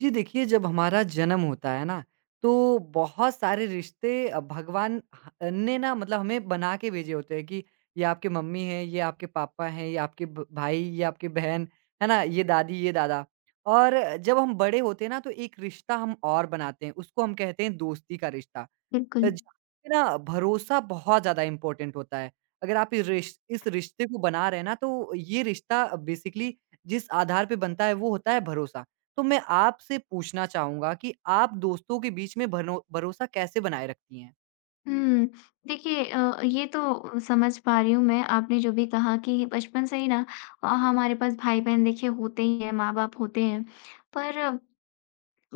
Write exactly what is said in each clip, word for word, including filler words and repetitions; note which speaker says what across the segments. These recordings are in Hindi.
Speaker 1: जी देखिए, जब हमारा जन्म होता है ना, तो बहुत सारे रिश्ते अ, भगवान ह ने ना मतलब हमें बना के भेजे होते हैं कि ये आपके मम्मी हैं, ये आपके पापा हैं, ये आपके भ भाई, ये आपके बहन, है ना? ये दादी, ये दादा। और जब हम बड़े होते हैं ना, तो एक रिश्ता हम और बनाते हैं, उसको हम कहते हैं दोस्ती का रिश्ता। अ,
Speaker 2: बिल्कुल।
Speaker 1: जहाँ पे ना भरोसा बहुत ज़्यादा इम्पोर्टेंट होता है। अगर आप इस रिश इस रिश्ते को बना रहे हैं ना, तो ये रिश्ता बेसिकली जिस आधार पे बनता है, वो होता है भरोसा। तो मैं आपसे पूछना चाहूँगा कि आप दोस्तों के बीच में भनो भरोसा कैसे बनाए रखती हैं?
Speaker 2: हुँ। देखिए अ, ये तो समझ पा रही हूँ मैं आपने जो भी कहा कि बचपन से ही ना अ, हमारे पास भाई-बहन देखिए होते ही हैं, माँ-बाप होते हैं। पर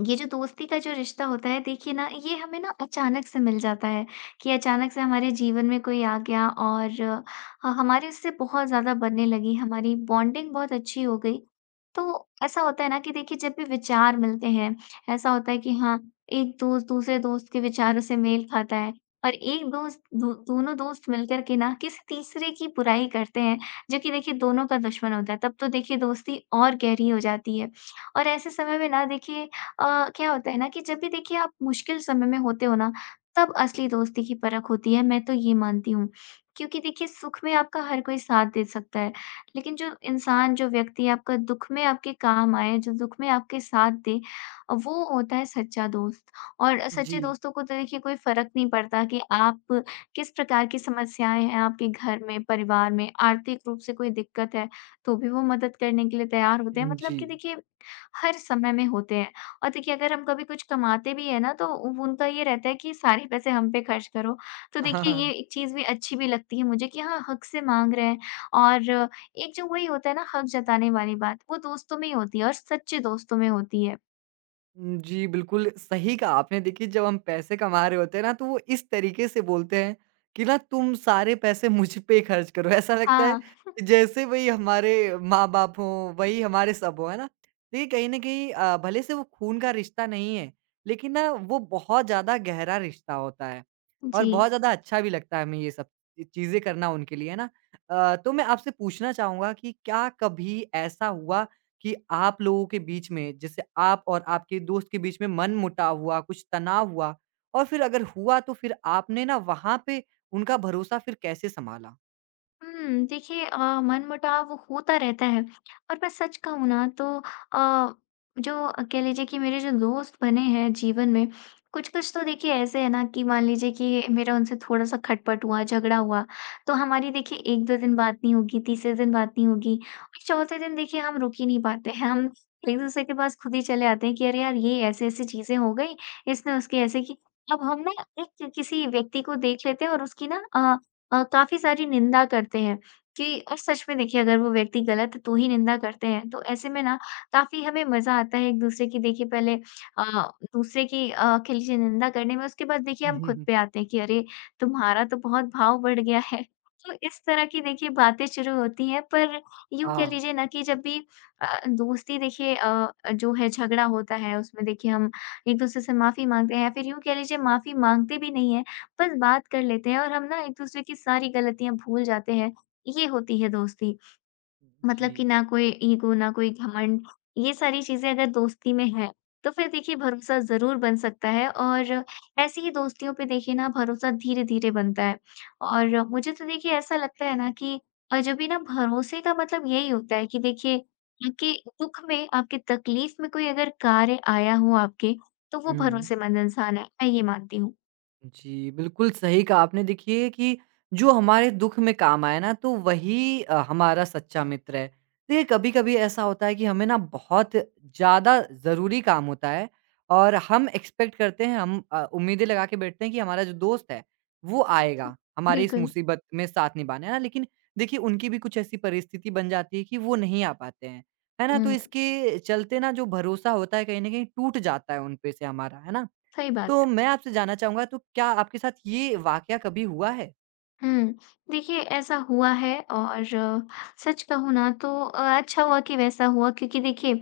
Speaker 2: ये जो दोस्ती का जो रिश्ता होता है देखिए ना ये हमें ना अचानक से मिल जाता है कि अचानक से हमारे जीवन में कोई आ गया और अ, हमारी उससे बहुत ज़्यादा बनने लगी, हमारी बॉन्डिंग बहुत अच्छी हो गई। तो ऐसा होता है ना कि देखिए जब भी विचार मिलते हैं, ऐसा होता है कि हाँ, एक दोस्त दूसरे दोस्त के विचारों से मेल खाता है और एक दोस्त दो दोनों दोस्त मिलकर के ना किसी तीसरे की बुराई करते हैं, जो कि देखिए दोनों का दुश्मन होता है, तब तो देखिए दोस्ती और गहरी हो जाती है। और ऐसे समय में ना देखिए अ, क्या होता है ना कि जब भी देखिए आप मुश्किल समय में होते हो ना, तब असली दोस्ती की परख होती है, मैं तो ये मानती हूँ। क्योंकि देखिए सुख में आपका हर कोई साथ दे सकता है, लेकिन जो इंसान, जो व्यक्ति आपका दुख में आपके काम आए, जो दुख में आपके साथ दे, वो होता है सच्चा दोस्त। और
Speaker 1: जी।
Speaker 2: सच्चे दोस्तों को तो देखिए कोई फ़र्क नहीं पड़ता कि आप किस प्रकार की समस्याएँ हैं आपके घर में, परिवार में, आर्थिक रूप से कोई दिक्कत है, तो भी वो मदद करने के लिए तैयार होते हैं। मतलब
Speaker 1: जी।
Speaker 2: कि देखिए हर समय में होते हैं। और देखिए अगर हम कभी कुछ कमाते भी हैं ना तो उ- उनका ये रहता है कि सारे पैसे हम पे खर्च करो। तो देखिए ये एक चीज़ भी अच्छी भी लगती है मुझे कि हाँ, हक से माँग रहे हैं और एक जो वही होता है ना हक जताने वाली बात, वो दोस्तों में ही होती है और सच्चे दोस्तों में होती है।
Speaker 1: उम, जी, बिल्कुल सही कहा आपने। देखिए, जब हम पैसे कमा रहे होते हैं ना, तो वो इस तरीके से बोलते हैं कि ना, "तुम सारे पैसे मुझ पे खर्च करो।" ऐसा लगता है
Speaker 2: हाँ,
Speaker 1: कि जैसे वही हमारे माँ-बाप हों, वही हमारे सब हों, है ना? देखिए, कहीं न कहीं अ, भले से वो खून का रिश्ता नहीं है, लेकिन ना, वो बहुत ज़्यादा गहरा रिश्ता होता है और बहुत
Speaker 2: जी।
Speaker 1: ज़्यादा अच्छा भी लगता है हमें ये सब ची चीज़ें करना उनके लिए, है ना? अ, तो मैं आपसे पूछना चाहूँगा कि क्या कभी ऐसा हुआ कि आप लोगों के बीच में जैसे आप और आपके दोस्त के बीच में मनमुटाव हुआ, कुछ तनाव हुआ और फिर अगर हुआ तो फिर आपने ना वहाँ पे उनका भरोसा फिर कैसे सँभाला?
Speaker 2: हुँ, देखिए अ, मनमुटाव होता रहता है और मैं सच कहूँ ना तो अ, जो कह लीजिए कि मेरे जो दोस्त बने हैं जीवन में, कुछ-कुछ तो देखिए ऐसे हैं ना कि मान लीजिए कि मेरा उनसे थोड़ा-सा खटपट हुआ, झगड़ा हुआ, तो हमारी देखिए एक दो दिन बात नहीं होगी, तीसरे दिन बात नहीं होगी और चौथे दिन देखिए हम रुक ही नहीं पाते हैं। हम एक-दूसरे के पास खुद ही चले आते हैं कि अरे यार, ये ऐसी-ऐसी चीज़ें हो गई, इसने उसके ऐसे की अब हम ना एक किसी व्यक्ति को देख लेते हैं और उसकी ना अ, अ, काफ़ी सारी निंदा करते हैं कि और सच में देखिए अगर वो व्यक्ति गलत है तो ही निंदा करते हैं। तो ऐसे में ना काफ़ी हमें मज़ा आता है एक-दूसरे की देखिए पहले अ, दूसरे की अ, कह लीजिए निंदा करने में उसके बाद देखिए हम खुद पे आते हैं कि अरे! तुम्हारा तो बहुत भाव बढ़ गया है। तो इस तरह की देखिए बातें शुरू होती हैं पर यूँ कह
Speaker 1: हाँ।
Speaker 2: लीजिए ना कि जब भी अ, दोस्ती देखिए अ, जो है झगड़ा होता है उसमें देखिए हम एक-दूसरे से माफ़ी माँगते हैं या फिर यूँ कह लीजिए माफ़ी माँगते भी नहीं हैं। बस बात कर लेते हैं और हम ना एक-दूसरे की सारी गलतियाँ भूल जाते हैं। ये होती है दोस्ती।
Speaker 1: जी।
Speaker 2: मतलब कि ना कोई ईगो, ना कोई घमंड, ये सारी चीज़ें अगर दोस्ती में हैं, तो फिर देखिए भरोसा ज़रूर बन सकता है और ऐसी ही दोस्तियों पे देखिए ना भरोसा धीरे-धीरे बनता है। और मुझे तो देखिए ऐसा लगता है ना कि अजनबी ना भरोसे का मतलब यही होता है कि देखिए आपके दुःख में, आपकी तकलीफ़ में कोई अगर कार्य आया हो आपके, तो वो
Speaker 1: हुँ।
Speaker 2: भरोसेमंद इंसान है। मैं ये मानती हूँ।
Speaker 1: जी, बिल्कुल सही कहा आपने देखिए कि जो हमारे दुःख में काम आए ना तो वही अ, हमारा सच्चा मित्र है। देखिए कभी-कभी ऐसा होता है कि हमें ना बहुत ज़्यादा ज़रूरी काम होता है और हम एक्सपेक्ट करते हैं हम अ, उम्मीदें लगा के बैठते हैं कि हमारा जो दोस्त है वो आएगा, हमारी इस
Speaker 2: बिल्कुल।
Speaker 1: मुसीबत में साथ निभाने, है ना? लेकिन देखिए उनकी भी कुछ ऐसी परिस्थिति बन जाती है कि वो नहीं आ पाते हैं, है ना? तो
Speaker 2: हुँ।
Speaker 1: इसके चलते ना जो भरोसा होता है कहीं न कहीं टूट जाता है उन पे से हमारा, है ना?
Speaker 2: सही बात
Speaker 1: तो
Speaker 2: है।
Speaker 1: मैं आपसे जानना चाहूँगा तो क्या आपके साथ ये वाक़या कभी हुआ है?
Speaker 2: हुँ। देखिए ऐसा हुआ है और अ, सच कहूँ ना तो अ, अच्छा हुआ कि वैसा हुआ क्योंकि देखिए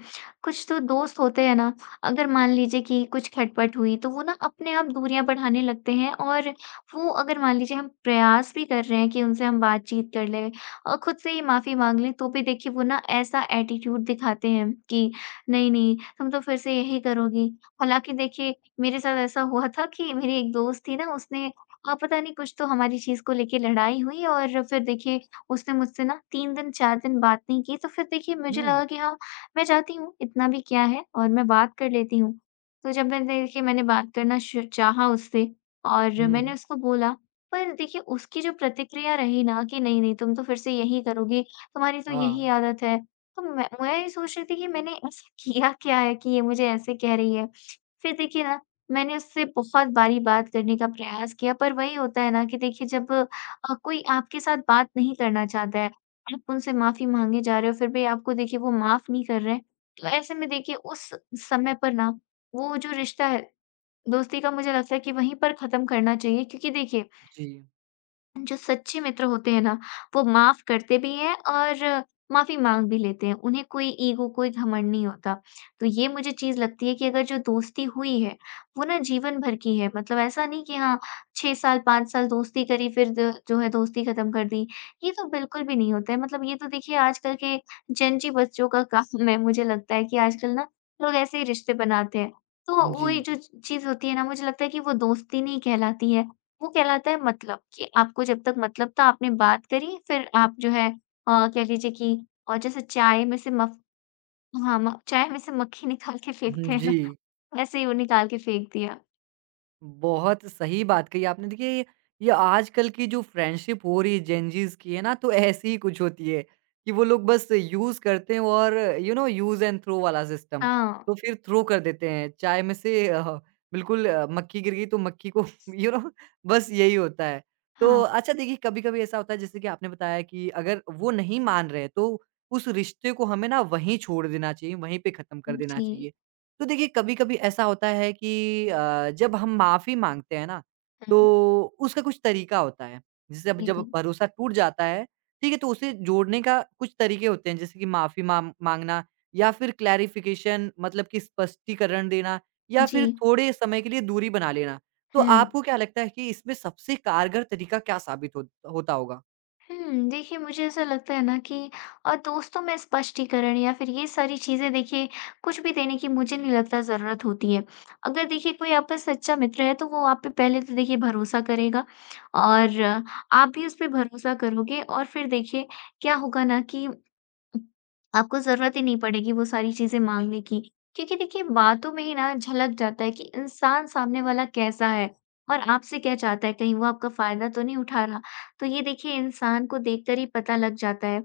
Speaker 2: कुछ तो दोस्त होते हैं ना, अगर मान लीजिए कि कुछ खटपट हुई तो वो ना अपने आप दूरियाँ बढ़ाने लगते हैं और वो अगर मान लीजिए हम प्रयास भी कर रहे हैं कि उनसे हम बातचीत कर लें और खुद से ही माफ़ी माँग लें तो भी देखिए वो ना ऐसा एटीट्यूड दिखाते हैं कि नहीं, नहीं तुम तो फिर से यही करोगी। हालाँकि देखिए मेरे साथ ऐसा हुआ था कि मेरी एक दोस्त थी ना उसने हाँ, पता नहीं कुछ तो हमारी चीज़ को लेके लड़ाई हुई और फिर देखिए उसने मुझसे ना तीन दिन चार दिन बात नहीं की। तो फिर देखिए मुझे
Speaker 1: हुँ।
Speaker 2: लगा कि हाँ, मैं जाती हूँ, इतना भी क्या है और मैं बात कर लेती हूँ। तो जब मैं देखिए मैंने बात करना श चाहा उससे और
Speaker 1: हुँ,
Speaker 2: मैंने उसको बोला, पर देखिए उसकी जो प्रतिक्रिया रही ना कि नहीं, नहीं तुम तो फिर से यही करोगी, तुम्हारी तो यही
Speaker 1: हाँ,
Speaker 2: आदत है। तो मैं मैं ये सोच रही थी कि मैंने ऐसा किया क्या है कि ये मुझे ऐसे कह रही है। फिर देखिए ना मैंने उससे बहुत बारी बात करने का प्रयास किया, पर वही होता है ना कि देखिए जब अ, कोई आपके साथ बात नहीं करना चाहता है, आप उनसे माफ़ी माँगे जा रहे हो, फिर भी आपको देखिए वो माफ़ नहीं कर रहे हैं, तो ऐसे में देखिए उस समय पर ना, वो जो रिश्ता है, दोस्ती का मुझे लगता है कि वहीं पर ख़त्म करना चाहिए क्योंकि देखिए
Speaker 1: जी,
Speaker 2: जो सच्चे मित्र होते हैं ना, वो माफ़ करते भी हैं और माफ़ी माँग भी लेते हैं। उन्हें कोई ईगो, कोई घमंड नहीं होता। तो ये मुझे चीज़ लगती है कि अगर जो दोस्ती हुई है, वो ना जीवन भर की है। मतलब ऐसा नहीं कि हाँ, छह साल, पाँच साल दोस्ती करी फिर द जो है दोस्ती ख़त्म कर दी। ये तो बिल्कुल भी नहीं होता है। मतलब ये तो देखिए आजकल के जेनजी बच्चों का काम है मुझे लगता है कि आजकल ना लोग ऐसे ही रिश्ते बनाते हैं। तो
Speaker 1: जी,
Speaker 2: वही जो चीज़ होती है ना मुझे लगता है कि वो दोस्ती नहीं कहलाती है। वो कहलाता है मतलब कि आपको जब तक मतलब था आपने बात करी फिर आप जो है अ, कह लीजिए कि और जैसे चाय में से मफ हाँ, म चाय में से मक्खी निकाल के फेंकते हैं ना,
Speaker 1: जी।
Speaker 2: वैसे ही वो निकाल के फेंक दिया।
Speaker 1: बहुत सही बात कही आपने। देखिए, ये ये आजकल की जो फ्रेंडशिप हो रही है जेन ज़ीज़ की है ना, तो ऐसी ही कुछ होती है कि वो लोग बस यूज़ करते हैं और you know use and throw वाला सिस्टम।
Speaker 2: हाँ,
Speaker 1: तो फिर थ्रो कर देते हैं। चाय में से अ, बिल्कुल अ, मक्खी गिर गई तो मक्खी को यू नो बस यही होता है। तो
Speaker 2: हाँ।
Speaker 1: अच्छा देखिए कभी-कभी ऐसा होता है जैसे कि आपने बताया कि अगर वो नहीं मान रहे तो उस रिश्ते को हमें ना वहीं छोड़ देना चाहिए, वहीं पे ख़त्म कर देना
Speaker 2: जी।
Speaker 1: चाहिए। तो देखिए कभी-कभी ऐसा होता है कि अ, जब हम माफ़ी माँगते हैं ना,
Speaker 2: हुँ,
Speaker 1: तो उसका कुछ तरीका होता है। जैसे अब जब
Speaker 2: बिल्कुल।
Speaker 1: भरोसा टूट जाता है, ठीक है? तो उसे जोड़ने का कुछ तरीके होते हैं जैसे कि माफ़ी माम माँगना या फिर क्लैरिफ़िकेशन मतलब कि स्पष्टीकरण देना या फिर
Speaker 2: जी,
Speaker 1: थोड़े समय के लिए दूरी बना लेना। तो
Speaker 2: हुँ।
Speaker 1: आपको क्या लगता है कि इसमें सबसे कारगर तरीका क्या साबित हो होता होगा?
Speaker 2: हुँ, देखिए मुझे ऐसा लगता है ना कि अ, दोस्तों में स्पष्टीकरण या फिर ये सारी चीज़ें देखिए कुछ भी देने की मुझे नहीं लगता ज़रूरत होती है। अगर देखिए कोई आपका सच्चा मित्र है तो वो आप पे पहले तो देखिए भरोसा करेगा और अ, आप भी उस पे भरोसा करोगे और फिर देखिए क्या होगा ना कि आपको ज़रूरत ही नहीं पड़ेगी वो सारी चीज़ें माँगने की। क्योंकि देखिए बातों में ही ना झलक जाता है कि इंसान सामने वाला कैसा है और आपसे क्या चाहता है, कहीं वो आपका फ़ायदा तो नहीं उठा रहा। तो ये देखिए इंसान को देखकर ही पता लग जाता है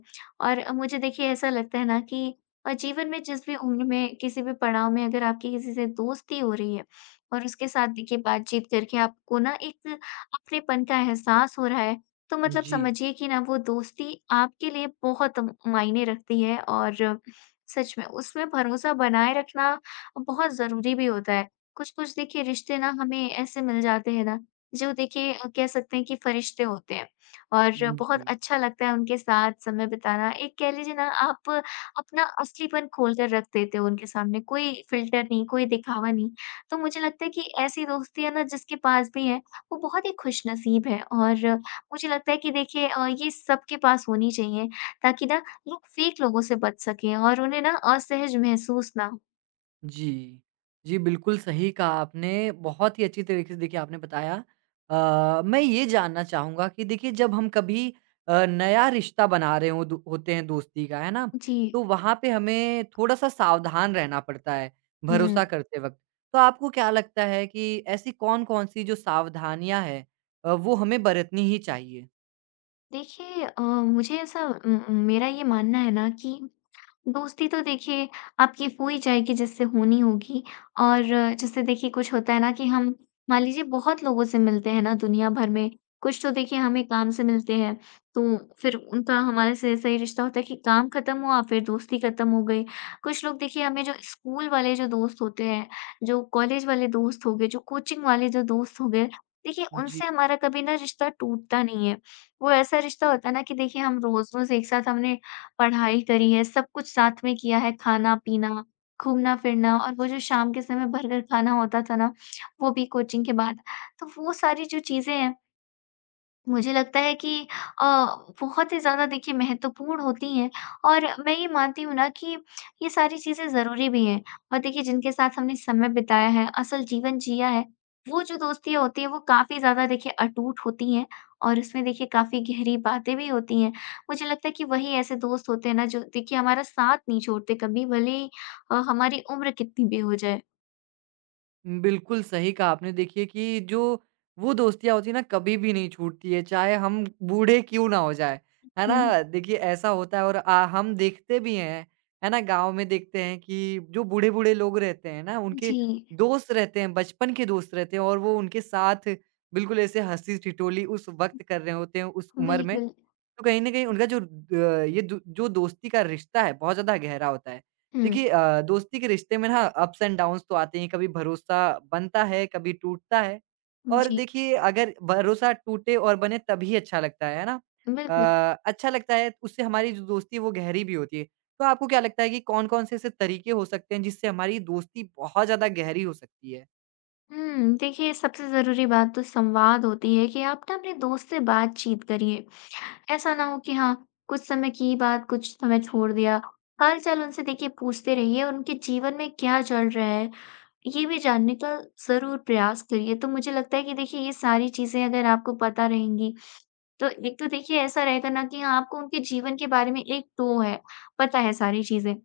Speaker 2: और मुझे देखिए ऐसा लगता है ना कि अ, जीवन में जिस भी उम्र में, किसी भी पड़ाव में अगर आपकी किसी से दोस्ती हो रही है और उसके साथ देखिए बातचीत करके आपको ना एक अपनेपन का एहसास हो रहा है, तो मतलब
Speaker 1: जी।
Speaker 2: समझिए कि ना वो दोस्ती आपके लिए बहुत म मायने रखती है और सच में उसमें भरोसा बनाए रखना बहुत ज़रूरी भी होता है। कुछ-कुछ देखिए रिश्ते ना हमें ऐसे मिल जाते हैं ना जो देखिए अ, कह सकते हैं कि फरिश्ते होते हैं और
Speaker 1: हुँ,
Speaker 2: बहुत
Speaker 1: जी।
Speaker 2: अच्छा लगता है उनके साथ समय बिताना। एक कह लीजिए ना आप अपना असलीपन खोल कर रख देते हो उनके सामने, कोई फ़िल्टर नहीं, कोई दिखावा नहीं। तो मुझे लगता है कि ऐसी दोस्तियाँ ना जिसके पास भी है, वो बहुत ही खुशनसीब है और मुझे लगता है कि देखिए अ, ये सबके पास होनी चाहिए ताकि ना लोग फेक लोगों से बच सकें और उन्हें ना असहज महसूस ना हो।
Speaker 1: जी। जी, बिल्कुल सही कहा आपने, बहुत ही अच्छी तरीके से देखिए आपने बताया। अ, मैं ये जानना चाहूँगा कि देखिए जब हम कभी अ, नया रिश्ता बना रहे हों दो होते हैं दोस्ती का, है ना?
Speaker 2: जी।
Speaker 1: तो वहाँ पे हमें थोड़ा-सा सावधान रहना पड़ता है,
Speaker 2: हम्म
Speaker 1: भरोसा करते वक़्त। तो आपको क्या लगता है कि ऐसी कौन-कौन सी जो सावधानियाँ हैं अ, वो हमें बरतनी ही चाहिए?
Speaker 2: देखिए अ, मुझे ऐसा म मेरा ये मानना है ना कि दोस्ती तो देखिए आपकी हो ही जाएगी जिससे होनी होगी और जैसे देखिए कुछ होता है ना कि हम मान लीजिए बहुत लोगों से मिलते हैं ना दुनिया भर में, कुछ तो देखिए हमें काम से मिलते हैं, तो फिर उनका हमारे से सही रिश्ता होता है कि काम खत्म हुआ फिर दोस्ती खत्म हो गई। कुछ लोग देखिए हमें जो स्कूल वाले जो दोस्त होते हैं, जो कॉलेज वाले दोस्त हो गए, जो कोचिंग वाले जो दोस्त हो गए, देखिए
Speaker 1: जी।
Speaker 2: उनसे हमारा कभी ना रिश्ता टूटता नहीं है। वो ऐसा रिश्ता होता है ना कि देखिए हम रोज़-रोज़ एक साथ हमने पढ़ाई करी है, सब कुछ साथ में किया है, खाना-पीना, घूमना-फिरना और वो जो शाम के समय बर्गर खाना होता था ना, वो भी कोचिंग के बाद। तो वो सारी जो चीज़ें हैं मुझे लगता है कि अ, बहुत ही ज़्यादा देखिए महत्वपूर्ण होती हैं और मैं ये मानती हूँ ना कि ये सारी चीज़ें ज़रूरी भी हैं और देखिए जिनके साथ हमने समय बिताया है, असल जीवन जिया है, वो जो दोस्तियाँ होती हैं वो काफ़ी ज़्यादा देखिए अटूट होती हैं और उसमें देखिए काफ़ी गहरी बातें भी होती हैं। मुझे लगता है कि वही ऐसे दोस्त होते हैं ना जो देखिए हमारा साथ नहीं छोड़ते कभी, भले ही अ, हमारी उम्र कितनी भी हो जाए।
Speaker 1: बिल्कुल सही कहा आपने। देखिए कि जो वो दोस्तियाँ होती हैं ना कभी भी नहीं छूटती है, चाहे हम बूढ़े क्यों ना हो जाएँ, है
Speaker 2: हुँ,
Speaker 1: ना? देखिए ऐसा होता है और अ, हम देखते भी हैं, है ना? गाँव में देखते हैं कि जो बूढ़े-बूढ़े लोग रहते हैं ना, उनके
Speaker 2: जी,
Speaker 1: दोस्त रहते हैं, बचपन के दोस्त रहते हैं और वो उनके साथ बिल्कुल ऐसे हँसी-ठिठोली उस वक़्त कर रहे होते हैं उस उम्र में।
Speaker 2: बिल्कुल।
Speaker 1: तो कहीं न कहीं उनका जो अ, ये दो जो दोस्ती का रिश्ता है, बहुत ज़्यादा गहरा होता है।
Speaker 2: हुँ,
Speaker 1: देखिए अ, दोस्ती के रिश्ते में ना अप्स एंड डाउन्स तो आते ही हैं, कभी भरोसा बनता है, कभी टूटता है। और
Speaker 2: जी,
Speaker 1: देखिए अगर भरोसा टूटे और बने तभी अच्छा लगता है, है ना?
Speaker 2: बिल्कुल।
Speaker 1: अ, अच्छा लगता है उससे हमारी जो दोस्ती है वो गहरी भी होती है। तो आपको क्या लगता है कि कौन-कौन से ऐसे तरीके हो सकते हैं जिससे हमारी दोस्ती बहुत ज़्यादा गहरी हो सकती है?
Speaker 2: हुँ, देखिए सबसे ज़रूरी बात तो संवाद होती है कि आप ना अपने दोस्त से बातचीत करिए। ऐसा ना हो कि हाँ, कुछ समय की बात कुछ समय छोड़ दिया। हाल-चाल उनसे देखिए पूछते रहिए और उनके जीवन में क्या चल रहा है, ये भी जानने का ज़रूर प्रयास करिए। तो मुझे लगता है कि देखिए ये सारी चीज़ें अगर आपको पता रहेंगी, तो एक तो देखिए ऐसा रहेगा ना कि हाँ, आपको उनके जीवन के बारे में एक तो है, पता है सारी चीज़ें।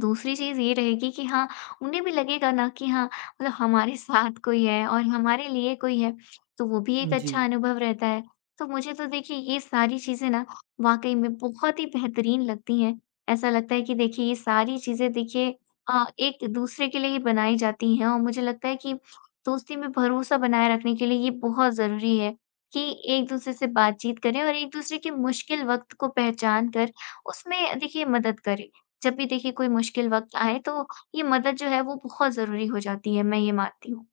Speaker 2: दूसरी चीज़ ये रहेगी कि हाँ, उन्हें भी लगेगा ना कि हाँ, मतलब हमारे साथ कोई है और हमारे लिए कोई है, तो वो भी एक
Speaker 1: जी।
Speaker 2: अच्छा अनुभव रहता है। तो मुझे तो देखिए ये सारी चीज़ें ना वाक़ई में बहुत ही बेहतरीन लगती हैं। ऐसा लगता है कि देखिए ये सारी चीज़ें देखिए अ, एक-दूसरे के लिए ही बनाई जाती हैं और मुझे लगता है कि दोस्ती में भरोसा बनाए रखने के लिए ये बहुत ज़रूरी है कि एक-दूसरे से बातचीत करें और एक-दूसरे के मुश्किल वक़्त को पहचान कर उसमें देखिए मदद करें। जब भी देखिए कोई मुश्किल वक़्त आए तो ये मदद जो है वो बहुत ज़रूरी हो जाती है, मैं ये मानती हूँ।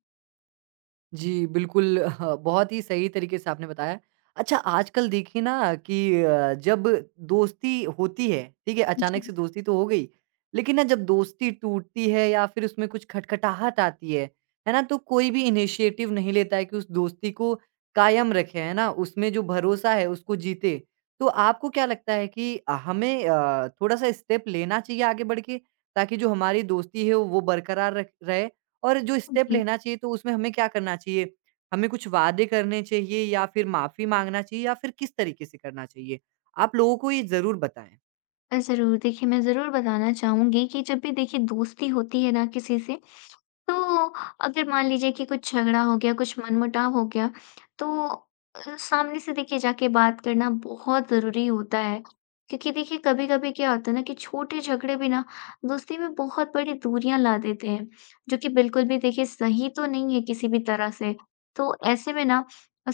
Speaker 1: जी, बिल्कुल ह बहुत ही सही तरीके से आपने बताया। अच्छा आजकल देखिए ना कि अ, जब दोस्ती होती है, ठीक है?
Speaker 2: जी,
Speaker 1: अचानक से दोस्ती तो हो गई, लेकिन ना जब दोस्ती टूटती है या फिर उसमें कुछ खटखटाहट आती है, है ना? तो कोई भी इनिशिएटिव नहीं लेता है कि उस दोस्ती को कायम रखे, है ना? उसमें जो भरोसा है उसको जीते। तो आपको क्या लगता है कि अ, हमें अ, थोड़ा-सा स्टेप लेना चाहिए आगे बढ़ के ताकि जो हमारी दोस्ती है वो बरकरार रख रहे? और जो स्टेप
Speaker 2: जी।
Speaker 1: लेना चाहिए तो उसमें हमें क्या करना चाहिए? हमें कुछ वादे करने चाहिए या फिर माफ़ी माँगना चाहिए या फिर किस तरीके से करना चाहिए? आप लोगों को ये ज़रूर बताएँ।
Speaker 2: अ, ज़रूर। देखिए, मैं ज़रूर बताना चाहूँगी कि जब भी देखिए दोस्ती होती है ना किसी से, तो अगर मान लीजिए कि कुछ झगड़ा हो गया, कुछ मनमुटाव हो गया, तो अ, सामने से देखिए जाके बात करना बहुत ज़रूरी होता है। क्योंकि देखिए कभी-कभी क्या होता है ना कि छोटे झगड़े भी ना दोस्ती में बहुत बड़ी दूरियाँ ला देते हैं, जो कि बिल्कुल भी देखिए सही तो नहीं है किसी भी तरह से। तो ऐसे में ना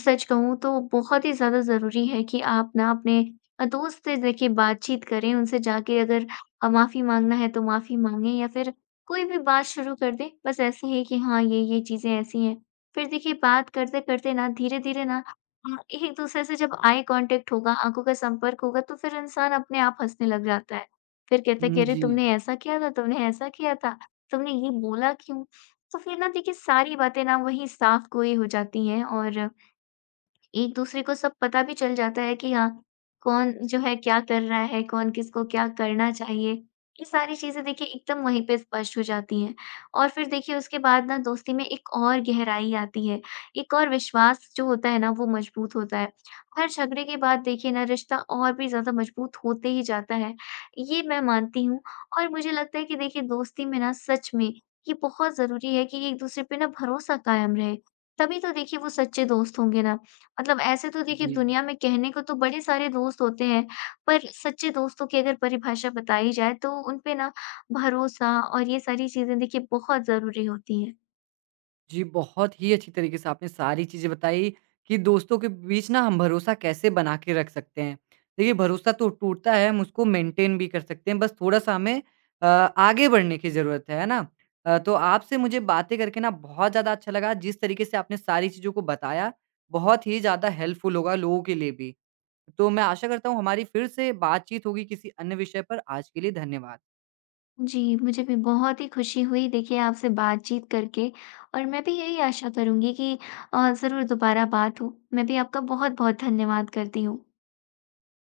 Speaker 2: सच कहूँ तो बहुत ही ज़्यादा ज़रूरी है कि आप ना अपने अ, दोस्त से देखिए बातचीत करें, उनसे जाके अगर अ, माफ़ी माँगना है तो माफ़ी माँगे या फिर कोई भी बात शुरू कर दें, बस ऐसे ही कि हाँ, ये-ये चीज़ें ऐसी हैं। फिर देखिए बात करते-करते ना धीरे-धीरे ना अ, एक-दूसरे से जब आई कॉन्टैक्ट होगा, आँखों का संपर्क होगा तो फिर इंसान अपने आप हँसने लग जाता है। फिर कहता है कि
Speaker 1: हुँ,
Speaker 2: अरे!
Speaker 1: जी,
Speaker 2: तुमने ऐसा किया था, तुमने ऐसा किया था, तुमने ये बोला क्यों? तो फिर ना देखिए सारी बातें ना वहीं साफ गोई हो जाती हैं और एक-दूसरे को सब पता भी चल जाता है कि हाँ, कौन जो है क्या कर रहा है, कौन किसको क्या करना चाहिए। ये सारी चीज़ें देखिए एकदम वहीं पे स्पष्ट हो जाती हैं और फिर देखिए उसके बाद ना दोस्ती में एक और गहराई आती है, एक और विश्वास जो होता है ना वो मजबूत होता है। हर झगड़े के बाद देखिए ना रिश्ता और भी ज़्यादा मजबूत होते ही जाता है, ये मैं मानती हूँ और मुझे लगता है कि देखिए दोस्ती में ना सच में ये बहुत ज़रूरी है कि एक-दूसरे पे ना भरोसा कायम रहे, तभी तो देखिए वो सच्चे दोस्त होंगे ना। मतलब ऐसे तो देखिए
Speaker 1: जी।
Speaker 2: दुनिया में कहने को तो बड़े सारे दोस्त होते हैं, पर सच्चे दोस्तों की अगर परिभाषा बताई जाए तो उन पे ना भरोसा और ये सारी चीज़ें देखिए बहुत ज़रूरी होती हैं।
Speaker 1: जी, बहुत ही अच्छी तरीके से आपने सारी चीज़ें बताई कि दोस्तों के बीच ना हम भरोसा कैसे बना के रख सकते हैं। देखिए भरोसा तो टूटता है, हम उसको मेंटेन भी कर सकते हैं, बस थोड़ा-सा हमें अ, आगे बढ़ने की ज़रूरत है, है ना? अ, तो आपसे मुझे बातें करके ना बहुत ज़्यादा अच्छा लगा, जिस तरीके से आपने सारी चीज़ों को बताया, बहुत ही ज़्यादा हेल्पफुल होगा लोगों के लिए भी। तो मैं आशा करता हूँ हमारी फिर से बातचीत होगी किसी अन्य विषय पर। आज के लिए धन्यवाद।
Speaker 2: जी, मुझे भी बहुत ही खुशी हुई देखिए आपसे बातचीत करके और मैं भी यही आशा करूँगी कि अ, ज़रूर दोबारा बात हो। मैं भी आपका बहुत-बहुत धन्यवाद करती हूँ।